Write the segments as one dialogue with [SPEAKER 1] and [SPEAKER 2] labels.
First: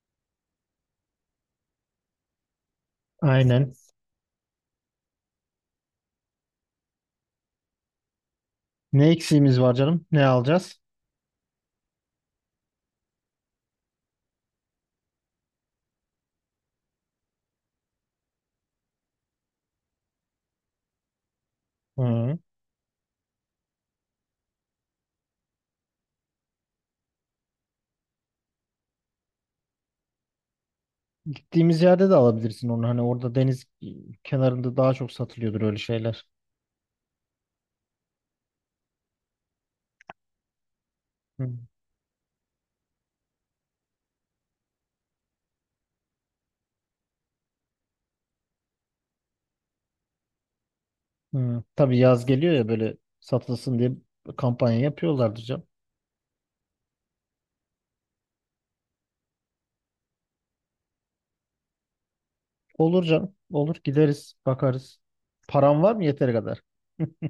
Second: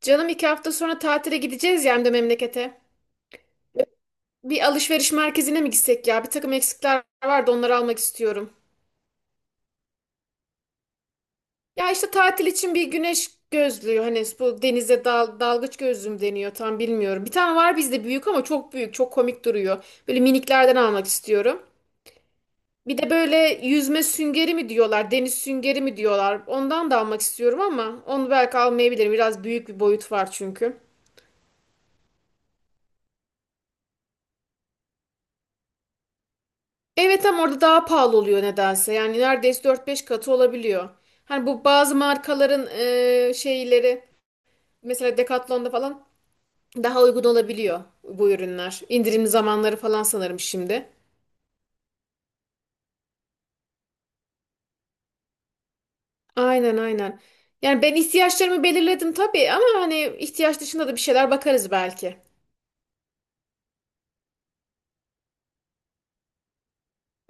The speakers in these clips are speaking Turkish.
[SPEAKER 1] Canım 2 hafta sonra tatile gideceğiz ya hem de memlekete.
[SPEAKER 2] Aynen.
[SPEAKER 1] Bir alışveriş merkezine mi gitsek ya? Bir takım eksikler vardı onları almak istiyorum.
[SPEAKER 2] Ne eksiğimiz var canım? Ne alacağız?
[SPEAKER 1] Ya işte tatil için bir güneş gözlüğü hani bu denize dalgıç gözlüğü mü deniyor tam bilmiyorum. Bir tane var bizde büyük ama çok büyük çok komik duruyor. Böyle miniklerden almak istiyorum.
[SPEAKER 2] Hı.
[SPEAKER 1] Bir de böyle yüzme süngeri mi diyorlar deniz süngeri mi diyorlar ondan da almak istiyorum ama onu belki almayabilirim biraz büyük bir boyut var çünkü.
[SPEAKER 2] Gittiğimiz yerde de alabilirsin onu. Hani orada deniz kenarında daha çok satılıyordur öyle şeyler.
[SPEAKER 1] Evet ama orada daha pahalı oluyor nedense. Yani neredeyse dört beş katı olabiliyor. Hani
[SPEAKER 2] Hı.
[SPEAKER 1] bu bazı markaların şeyleri mesela Decathlon'da falan daha uygun olabiliyor bu ürünler. İndirim zamanları falan sanırım şimdi.
[SPEAKER 2] Hı. Tabii yaz geliyor ya böyle satılsın diye kampanya yapıyorlardır canım.
[SPEAKER 1] Aynen, aynen. Yani ben ihtiyaçlarımı belirledim tabii ama hani ihtiyaç dışında da bir şeyler bakarız belki.
[SPEAKER 2] Olur canım. Olur. Gideriz. Bakarız. Param var mı yeteri kadar?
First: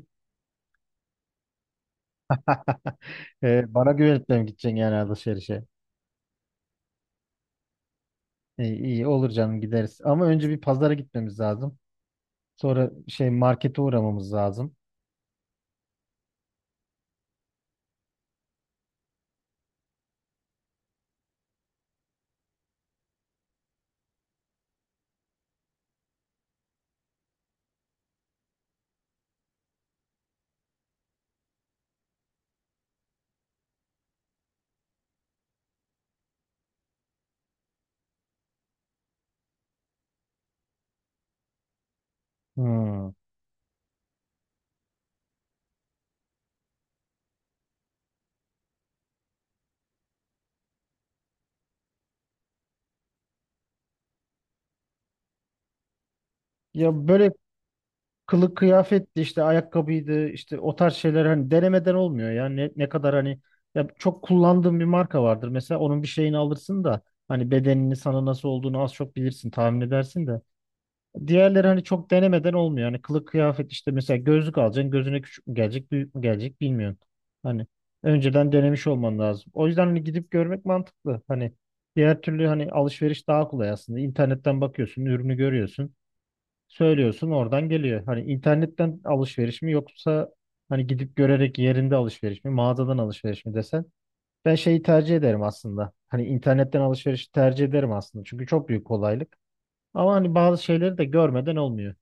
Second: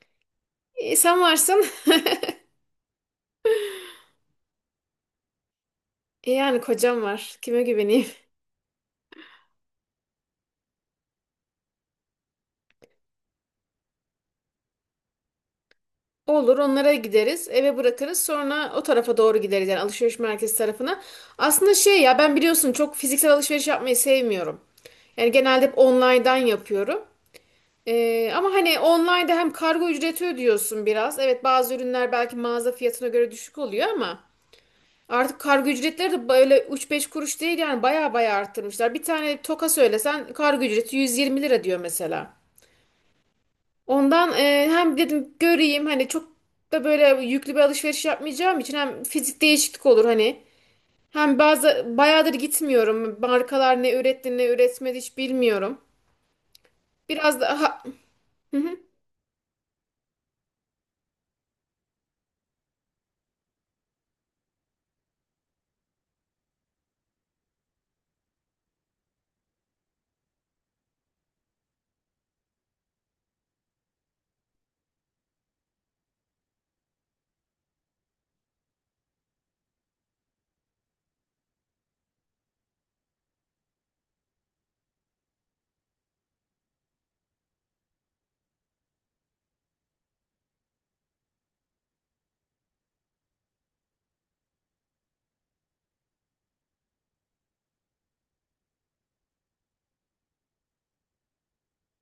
[SPEAKER 1] Sen varsın.
[SPEAKER 2] Bana güvenip de mi gideceksin yani alışverişe?
[SPEAKER 1] Yani kocam var. Kime güveneyim?
[SPEAKER 2] İyi, iyi olur canım gideriz. Ama önce bir pazara gitmemiz lazım. Sonra şey markete uğramamız lazım.
[SPEAKER 1] Olur, onlara gideriz, eve bırakırız, sonra o tarafa doğru gideriz yani alışveriş merkezi tarafına. Aslında şey ya, ben biliyorsun çok fiziksel alışveriş yapmayı sevmiyorum. Yani genelde hep online'dan yapıyorum. Ama hani online'da hem kargo ücreti ödüyorsun biraz. Evet, bazı ürünler belki mağaza fiyatına göre düşük oluyor ama artık kargo ücretleri de böyle üç beş kuruş değil yani baya baya arttırmışlar. Bir tane toka söylesen kargo ücreti 120 lira diyor mesela.
[SPEAKER 2] Hmm.
[SPEAKER 1] Ondan hem dedim göreyim hani çok da böyle yüklü bir alışveriş yapmayacağım için hem fizik değişiklik olur hani. Hem bazı bayağıdır gitmiyorum. Markalar ne üretti ne üretmedi hiç bilmiyorum.
[SPEAKER 2] Ya böyle
[SPEAKER 1] Biraz daha,
[SPEAKER 2] kılık kıyafetti işte ayakkabıydı işte o tarz şeyler hani denemeden olmuyor ya ne kadar hani, ya çok kullandığım bir marka vardır mesela onun bir şeyini alırsın da hani bedenini sana nasıl olduğunu az çok bilirsin tahmin edersin de diğerleri hani çok denemeden olmuyor yani kılık kıyafet, işte mesela gözlük alacaksın gözüne küçük mü gelecek büyük mü gelecek bilmiyorsun, hani önceden denemiş olman lazım. O yüzden hani gidip görmek mantıklı. Hani diğer türlü hani alışveriş daha kolay aslında, internetten bakıyorsun, ürünü görüyorsun, söylüyorsun oradan geliyor. Hani internetten alışveriş mi yoksa hani gidip görerek yerinde alışveriş mi, mağazadan alışveriş mi desen, ben şeyi tercih ederim aslında. Hani internetten alışverişi tercih ederim aslında. Çünkü çok büyük kolaylık. Ama hani bazı şeyleri de görmeden olmuyor.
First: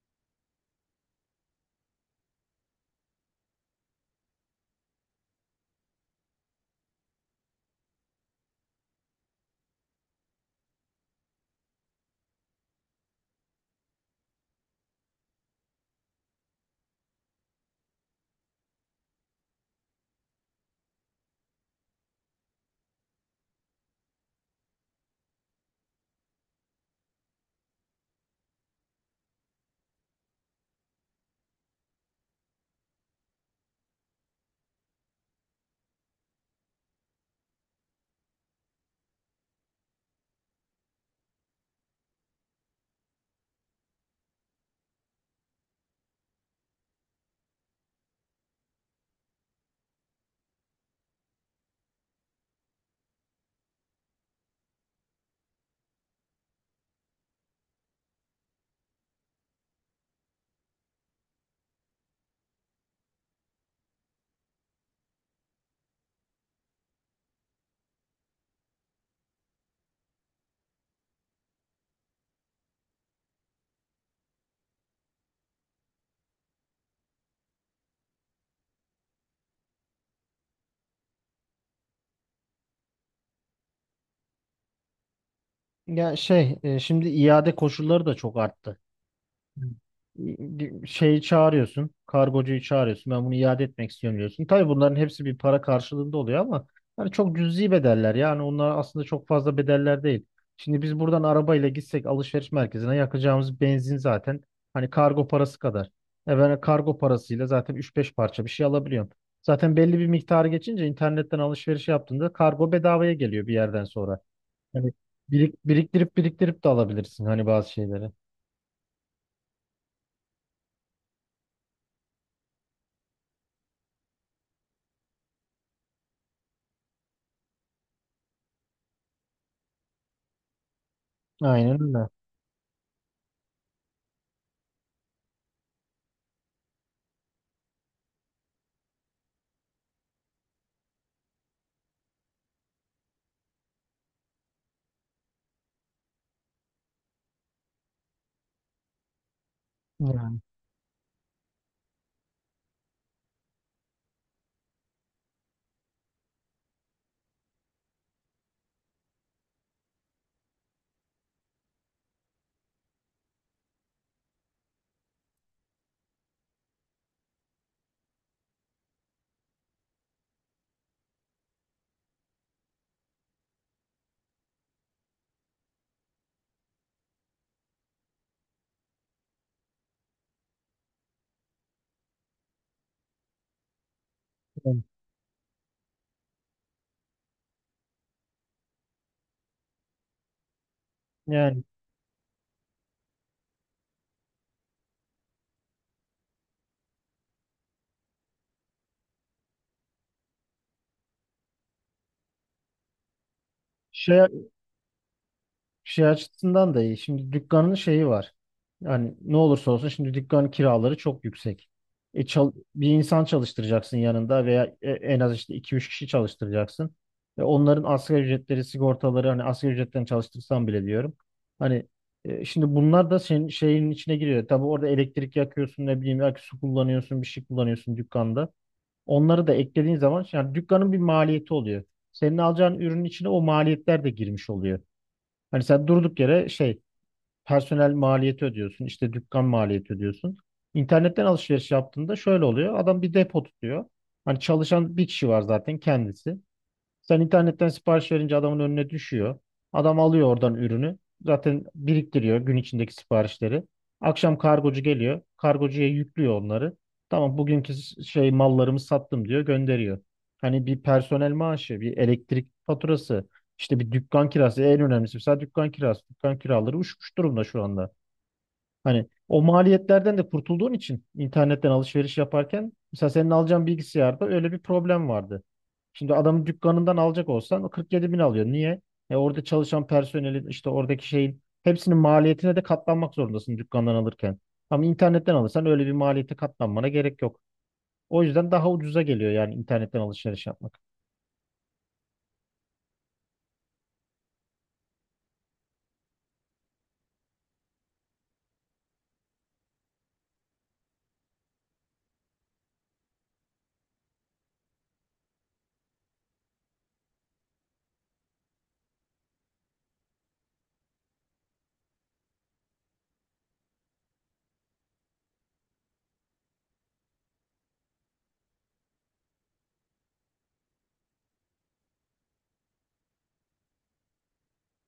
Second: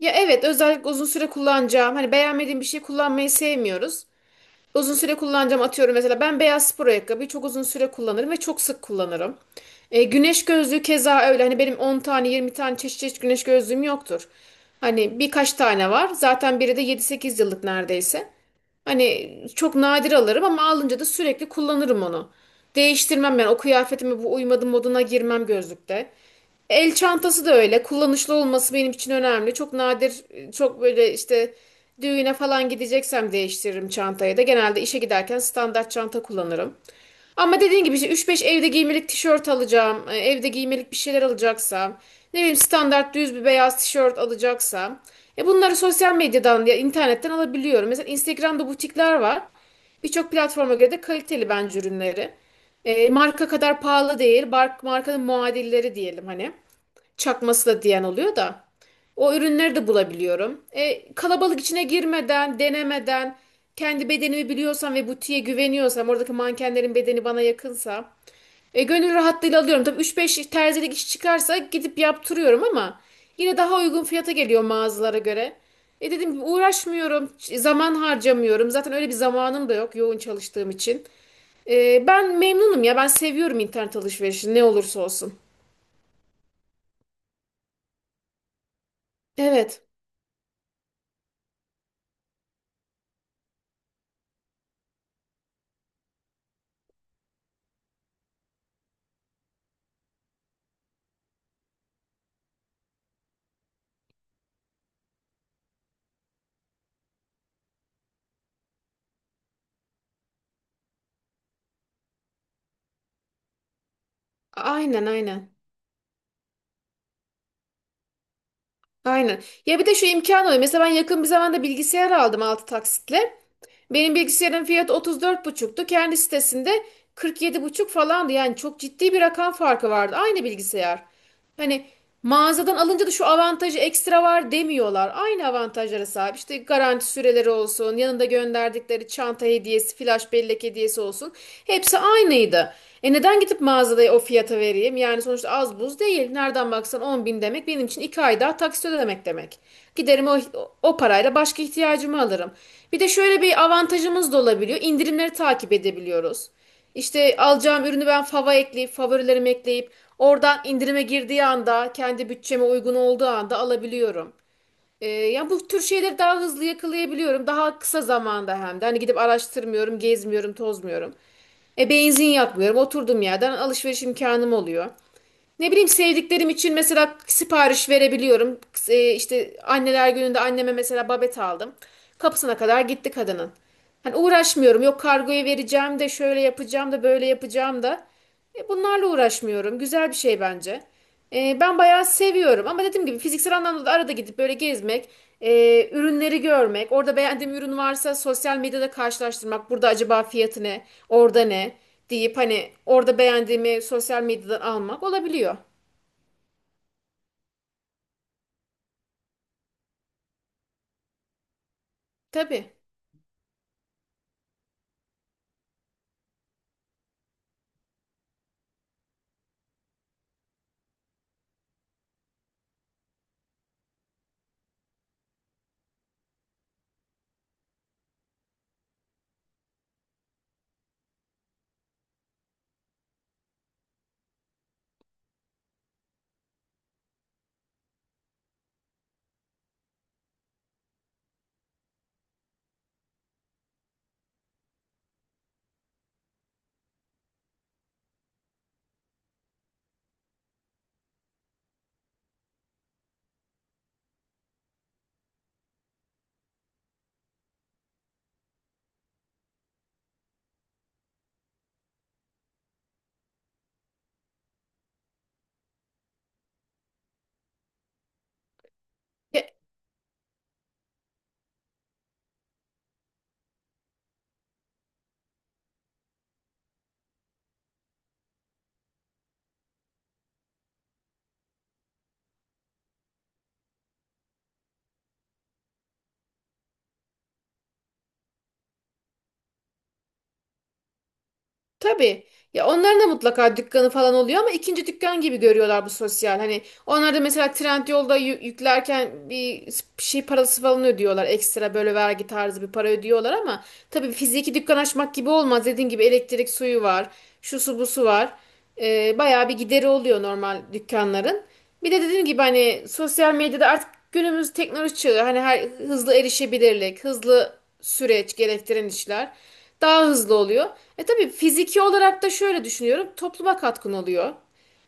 [SPEAKER 1] ya evet, özellikle uzun süre kullanacağım. Hani beğenmediğim bir şey kullanmayı sevmiyoruz. Uzun süre kullanacağım, atıyorum mesela ben beyaz spor ayakkabıyı çok uzun süre kullanırım ve çok sık kullanırım. Güneş gözlüğü keza öyle hani benim 10 tane 20 tane çeşit çeşit güneş gözlüğüm yoktur. Hani birkaç tane var zaten biri de 7-8 yıllık neredeyse. Hani çok nadir alırım ama alınca da sürekli kullanırım onu. Değiştirmem ben, o kıyafetime bu uymadı moduna girmem gözlükte. El çantası da öyle. Kullanışlı olması benim için önemli. Çok nadir, çok böyle işte düğüne falan gideceksem değiştiririm çantayı da. Genelde işe giderken standart çanta kullanırım. Ama dediğin gibi işte 3-5 evde giymelik tişört alacağım, evde giymelik bir şeyler alacaksam, ne bileyim standart düz bir beyaz tişört alacaksam, bunları sosyal medyadan ya internetten alabiliyorum. Mesela Instagram'da butikler var. Birçok platforma göre de kaliteli bence ürünleri. Marka kadar pahalı değil, markanın muadilleri diyelim hani çakması da diyen oluyor da. O ürünleri de bulabiliyorum. Kalabalık içine girmeden, denemeden, kendi bedenimi biliyorsam ve butiğe güveniyorsam, oradaki mankenlerin bedeni bana yakınsa, gönül rahatlığıyla alıyorum. Tabii üç beş terzilik iş çıkarsa gidip yaptırıyorum ama yine daha uygun fiyata geliyor mağazalara göre. Dedim ki uğraşmıyorum, zaman harcamıyorum. Zaten öyle bir zamanım da yok, yoğun çalıştığım için. Ben memnunum ya, ben seviyorum internet alışverişini ne olursa olsun.
[SPEAKER 2] Ya şey, şimdi iade koşulları da çok arttı.
[SPEAKER 1] Evet,
[SPEAKER 2] Şeyi çağırıyorsun. Kargocuyu çağırıyorsun. Ben bunu iade etmek istiyorum diyorsun. Tabii bunların hepsi bir para karşılığında oluyor ama hani çok cüzi bedeller. Yani onlar aslında çok fazla bedeller değil. Şimdi biz buradan arabayla gitsek alışveriş merkezine yakacağımız benzin zaten hani kargo parası kadar. Ben kargo parasıyla zaten üç beş parça bir şey alabiliyorum. Zaten belli bir miktarı geçince internetten alışveriş yaptığında kargo bedavaya geliyor bir yerden sonra. Hani
[SPEAKER 1] aynen, aynen.
[SPEAKER 2] biriktirip biriktirip de alabilirsin hani bazı şeyleri.
[SPEAKER 1] Aynen. Ya bir de şu imkan oluyor. Mesela ben yakın bir zamanda bilgisayar aldım 6 taksitle. Benim bilgisayarın fiyatı otuz dört buçuktu, kendi sitesinde 47,5 falandı. Yani çok ciddi bir rakam farkı vardı. Aynı bilgisayar.
[SPEAKER 2] Aynen
[SPEAKER 1] Hani
[SPEAKER 2] öyle.
[SPEAKER 1] mağazadan alınca da şu avantajı ekstra var demiyorlar. Aynı avantajlara sahip. İşte garanti süreleri olsun, yanında gönderdikleri çanta hediyesi, flash bellek hediyesi olsun. Hepsi aynıydı. Neden gidip mağazada o fiyata vereyim. Yani sonuçta az buz değil. Nereden baksan 10 bin demek benim için 2 ay daha taksit ödemek demek. Giderim, o,
[SPEAKER 2] Yani.
[SPEAKER 1] o parayla başka ihtiyacımı alırım. Bir de şöyle bir avantajımız da olabiliyor. İndirimleri takip edebiliyoruz. İşte alacağım ürünü ben fava ekleyip favorilerimi ekleyip oradan indirime girdiği anda kendi bütçeme uygun olduğu anda alabiliyorum. Yani bu tür şeyleri daha hızlı yakalayabiliyorum. Daha kısa zamanda hem de. Hani gidip araştırmıyorum, gezmiyorum, tozmuyorum. Benzin yakmıyorum. Oturduğum yerden alışveriş imkanım oluyor. Ne bileyim, sevdiklerim için mesela sipariş verebiliyorum. E, işte anneler gününde anneme mesela babet aldım. Kapısına kadar gitti kadının. Hani
[SPEAKER 2] Yani
[SPEAKER 1] uğraşmıyorum. Yok, kargoya vereceğim de, şöyle yapacağım da, böyle yapacağım da. Bunlarla uğraşmıyorum. Güzel bir şey bence. E,
[SPEAKER 2] yani
[SPEAKER 1] ben bayağı seviyorum ama dediğim gibi fiziksel anlamda da arada gidip böyle gezmek, ürünleri görmek, orada beğendiğim ürün varsa sosyal medyada karşılaştırmak, burada acaba fiyatı ne, orada ne deyip hani orada beğendiğimi sosyal
[SPEAKER 2] şey,
[SPEAKER 1] medyadan almak olabiliyor.
[SPEAKER 2] şey açısından da iyi. Şimdi dükkanın şeyi var. Yani ne olursa olsun şimdi dükkan kiraları çok yüksek. E, çal-
[SPEAKER 1] Tabii.
[SPEAKER 2] bir insan çalıştıracaksın yanında, veya en az işte iki üç kişi çalıştıracaksın. Ve onların asgari ücretleri, sigortaları, hani asgari ücretten çalıştırsan bile diyorum. Hani şimdi bunlar da senin şeyin içine giriyor. Tabii orada elektrik yakıyorsun, ne bileyim belki su kullanıyorsun, bir şey kullanıyorsun dükkanda. Onları da eklediğin zaman yani dükkanın bir maliyeti oluyor. Senin alacağın ürünün içine o maliyetler de girmiş oluyor. Hani sen durduk yere şey, personel maliyeti ödüyorsun, işte dükkan maliyeti ödüyorsun. İnternetten alışveriş yaptığında şöyle oluyor. Adam bir depo tutuyor. Hani çalışan bir kişi var zaten, kendisi. Sen internetten sipariş verince adamın önüne düşüyor. Adam alıyor oradan ürünü. Zaten biriktiriyor gün içindeki siparişleri. Akşam kargocu geliyor. Kargocuya yüklüyor onları. Tamam, bugünkü şey, mallarımı sattım diyor, gönderiyor. Hani bir personel maaşı, bir elektrik faturası, işte bir dükkan kirası, en önemlisi mesela dükkan kirası. Dükkan kiraları uçmuş durumda şu anda. Hani o maliyetlerden de kurtulduğun için internetten alışveriş yaparken, mesela senin alacağın bilgisayarda öyle bir problem vardı. Şimdi adamın dükkanından alacak olsan o 47 bin alıyor. Niye? Orada çalışan personelin, işte oradaki şeyin hepsinin maliyetine de katlanmak zorundasın dükkandan alırken. Ama internetten alırsan öyle bir maliyete katlanmana gerek yok. O yüzden daha ucuza geliyor yani internetten alışveriş yapmak.
[SPEAKER 1] Tabii. Ya onların da mutlaka dükkanı falan oluyor ama ikinci dükkan gibi görüyorlar bu sosyal. Hani onlar da mesela Trendyol'da yüklerken bir şey parası falan ödüyorlar. Ekstra böyle vergi tarzı bir para ödüyorlar ama tabii fiziki dükkan açmak gibi olmaz. Dediğin gibi elektrik suyu var. Şu su bu su var. Bayağı bir gideri oluyor normal dükkanların. Bir de dediğim gibi hani sosyal medyada artık günümüz teknoloji çağı. Hani her hızlı erişebilirlik, hızlı süreç gerektiren işler. Daha hızlı oluyor. Tabii fiziki olarak da şöyle düşünüyorum. Topluma katkın oluyor.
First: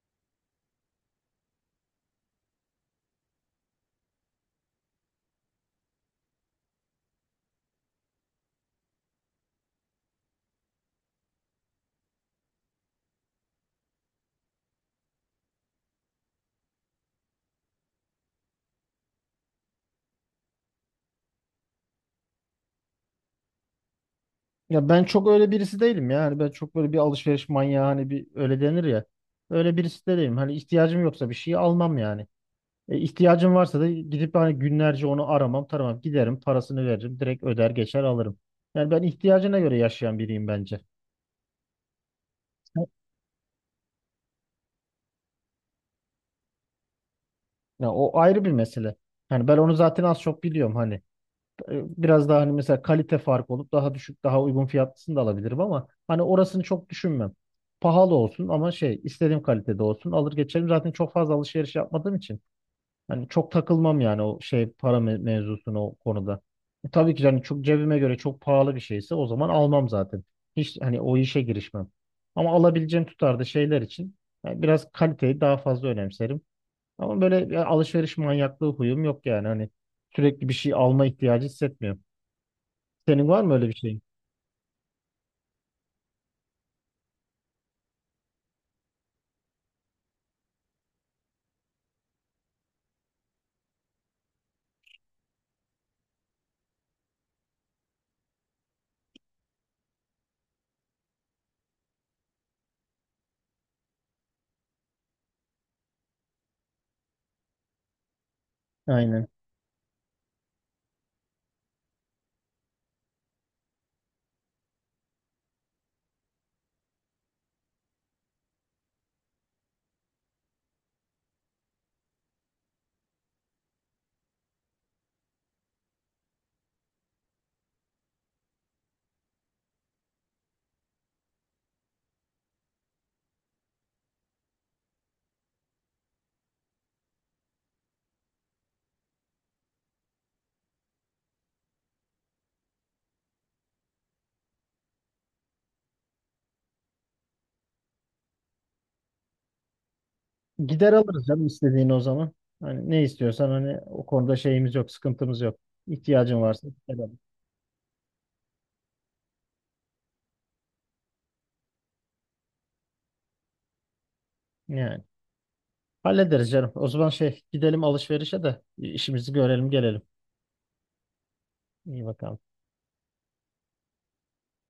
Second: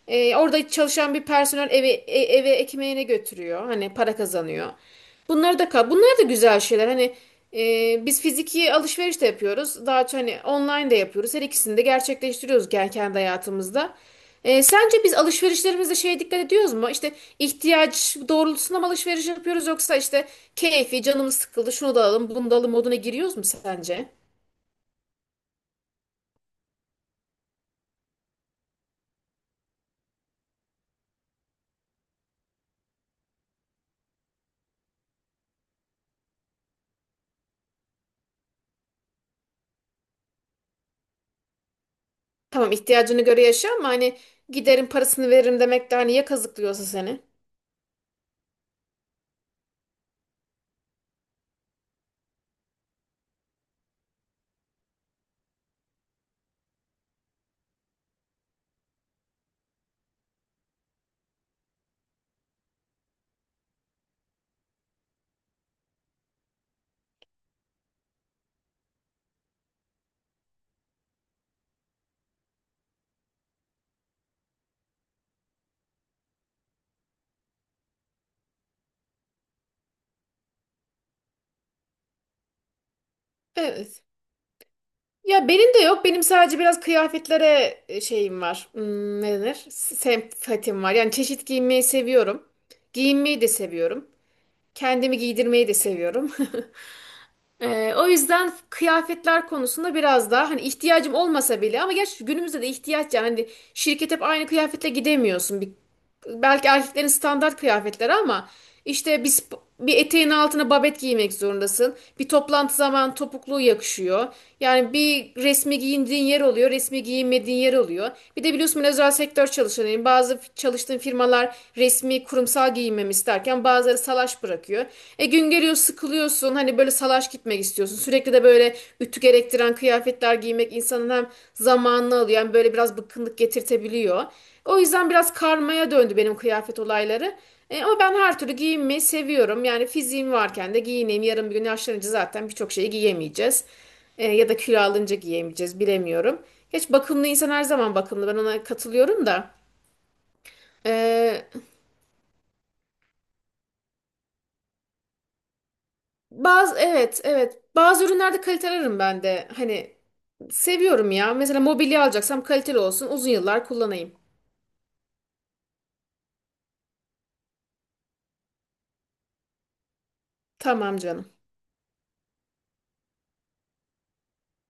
[SPEAKER 1] Orada çalışan bir personel eve, eve ekmeğine götürüyor. Hani para kazanıyor. Bunlar da güzel şeyler. Hani biz fiziki alışveriş de yapıyoruz. Daha çok hani online de yapıyoruz. Her ikisini de gerçekleştiriyoruz kendi hayatımızda. Sence biz alışverişlerimizde şeye dikkat ediyoruz mu? İşte ihtiyaç doğrultusunda mı alışveriş yapıyoruz yoksa işte keyfi canımız sıkıldı şunu da alalım bunu da alalım moduna giriyoruz mu sence?
[SPEAKER 2] Ya ben çok öyle birisi değilim ya. Hani ben çok böyle bir alışveriş manyağı, hani bir öyle denir ya, öyle birisi de değilim. Hani ihtiyacım yoksa bir şeyi almam yani. E, ihtiyacım varsa da gidip hani günlerce onu aramam, taramam. Giderim, parasını veririm, direkt öder geçer alırım. Yani ben ihtiyacına göre yaşayan biriyim bence.
[SPEAKER 1] Tamam, ihtiyacını göre yaşa ama hani giderim parasını veririm demek de hani ya kazıklıyorsa seni.
[SPEAKER 2] Ya o ayrı bir mesele. Yani ben onu zaten az çok biliyorum hani. Biraz daha hani mesela kalite farkı olup daha düşük, daha uygun fiyatlısını da alabilirim ama hani orasını çok düşünmem. Pahalı olsun ama şey, istediğim kalitede olsun alır geçerim. Zaten çok fazla alışveriş yapmadığım için. Hani çok takılmam yani o şey, para mevzusuna, o konuda. Tabii ki yani çok cebime göre çok pahalı bir şeyse, o zaman almam zaten. Hiç hani o işe girişmem. Ama alabileceğim tutarda şeyler için yani biraz kaliteyi daha fazla önemserim. Ama böyle bir alışveriş manyaklığı huyum yok yani hani sürekli bir şey alma ihtiyacı hissetmiyorum. Senin var mı öyle bir şeyin?
[SPEAKER 1] Evet. Ya benim de yok. Benim sadece biraz kıyafetlere şeyim var. Ne denir? Sempatim var. Yani çeşit giyinmeyi seviyorum. Giyinmeyi de seviyorum. Kendimi giydirmeyi de seviyorum. O yüzden kıyafetler konusunda biraz daha hani ihtiyacım olmasa bile ama gerçi günümüzde de ihtiyaç yani hani şirket hep aynı kıyafetle gidemiyorsun. Bir belki erkeklerin standart kıyafetleri ama işte
[SPEAKER 2] Aynen.
[SPEAKER 1] bir eteğin altına babet giymek zorundasın. Bir toplantı zaman topukluğu yakışıyor. Yani bir resmi giyindiğin yer oluyor, resmi giyinmediğin yer oluyor. Bir de biliyorsun ben özel sektör çalışanıyım. Bazı çalıştığım firmalar resmi kurumsal giyinmemi isterken bazıları salaş bırakıyor. Gün geliyor sıkılıyorsun hani böyle salaş gitmek istiyorsun. Sürekli de böyle ütü gerektiren kıyafetler giymek insanın hem zamanını alıyor hem böyle biraz bıkkınlık getirtebiliyor. O yüzden biraz karmaya döndü benim kıyafet olayları. Ama ben her türlü giyinmeyi seviyorum. Yani fiziğim varken de giyineyim. Yarın bir gün yaşlanınca zaten birçok şeyi giyemeyeceğiz. Ya da kilo alınca giyemeyeceğiz bilemiyorum. Geç bakımlı insan her zaman bakımlı. Ben ona katılıyorum da.
[SPEAKER 2] Gider alırız
[SPEAKER 1] E,
[SPEAKER 2] canım istediğini o zaman. Hani ne istiyorsan hani, o konuda şeyimiz yok, sıkıntımız yok. İhtiyacın varsa
[SPEAKER 1] bazı
[SPEAKER 2] gider al.
[SPEAKER 1] evet evet, bazı ürünlerde kalite ararım ben de. Hani seviyorum ya. Mesela mobilya alacaksam kaliteli olsun, uzun yıllar kullanayım.
[SPEAKER 2] Yani. Hallederiz canım. O zaman şey, gidelim alışverişe de işimizi görelim gelelim.
[SPEAKER 1] Tamam canım.
[SPEAKER 2] İyi bakalım.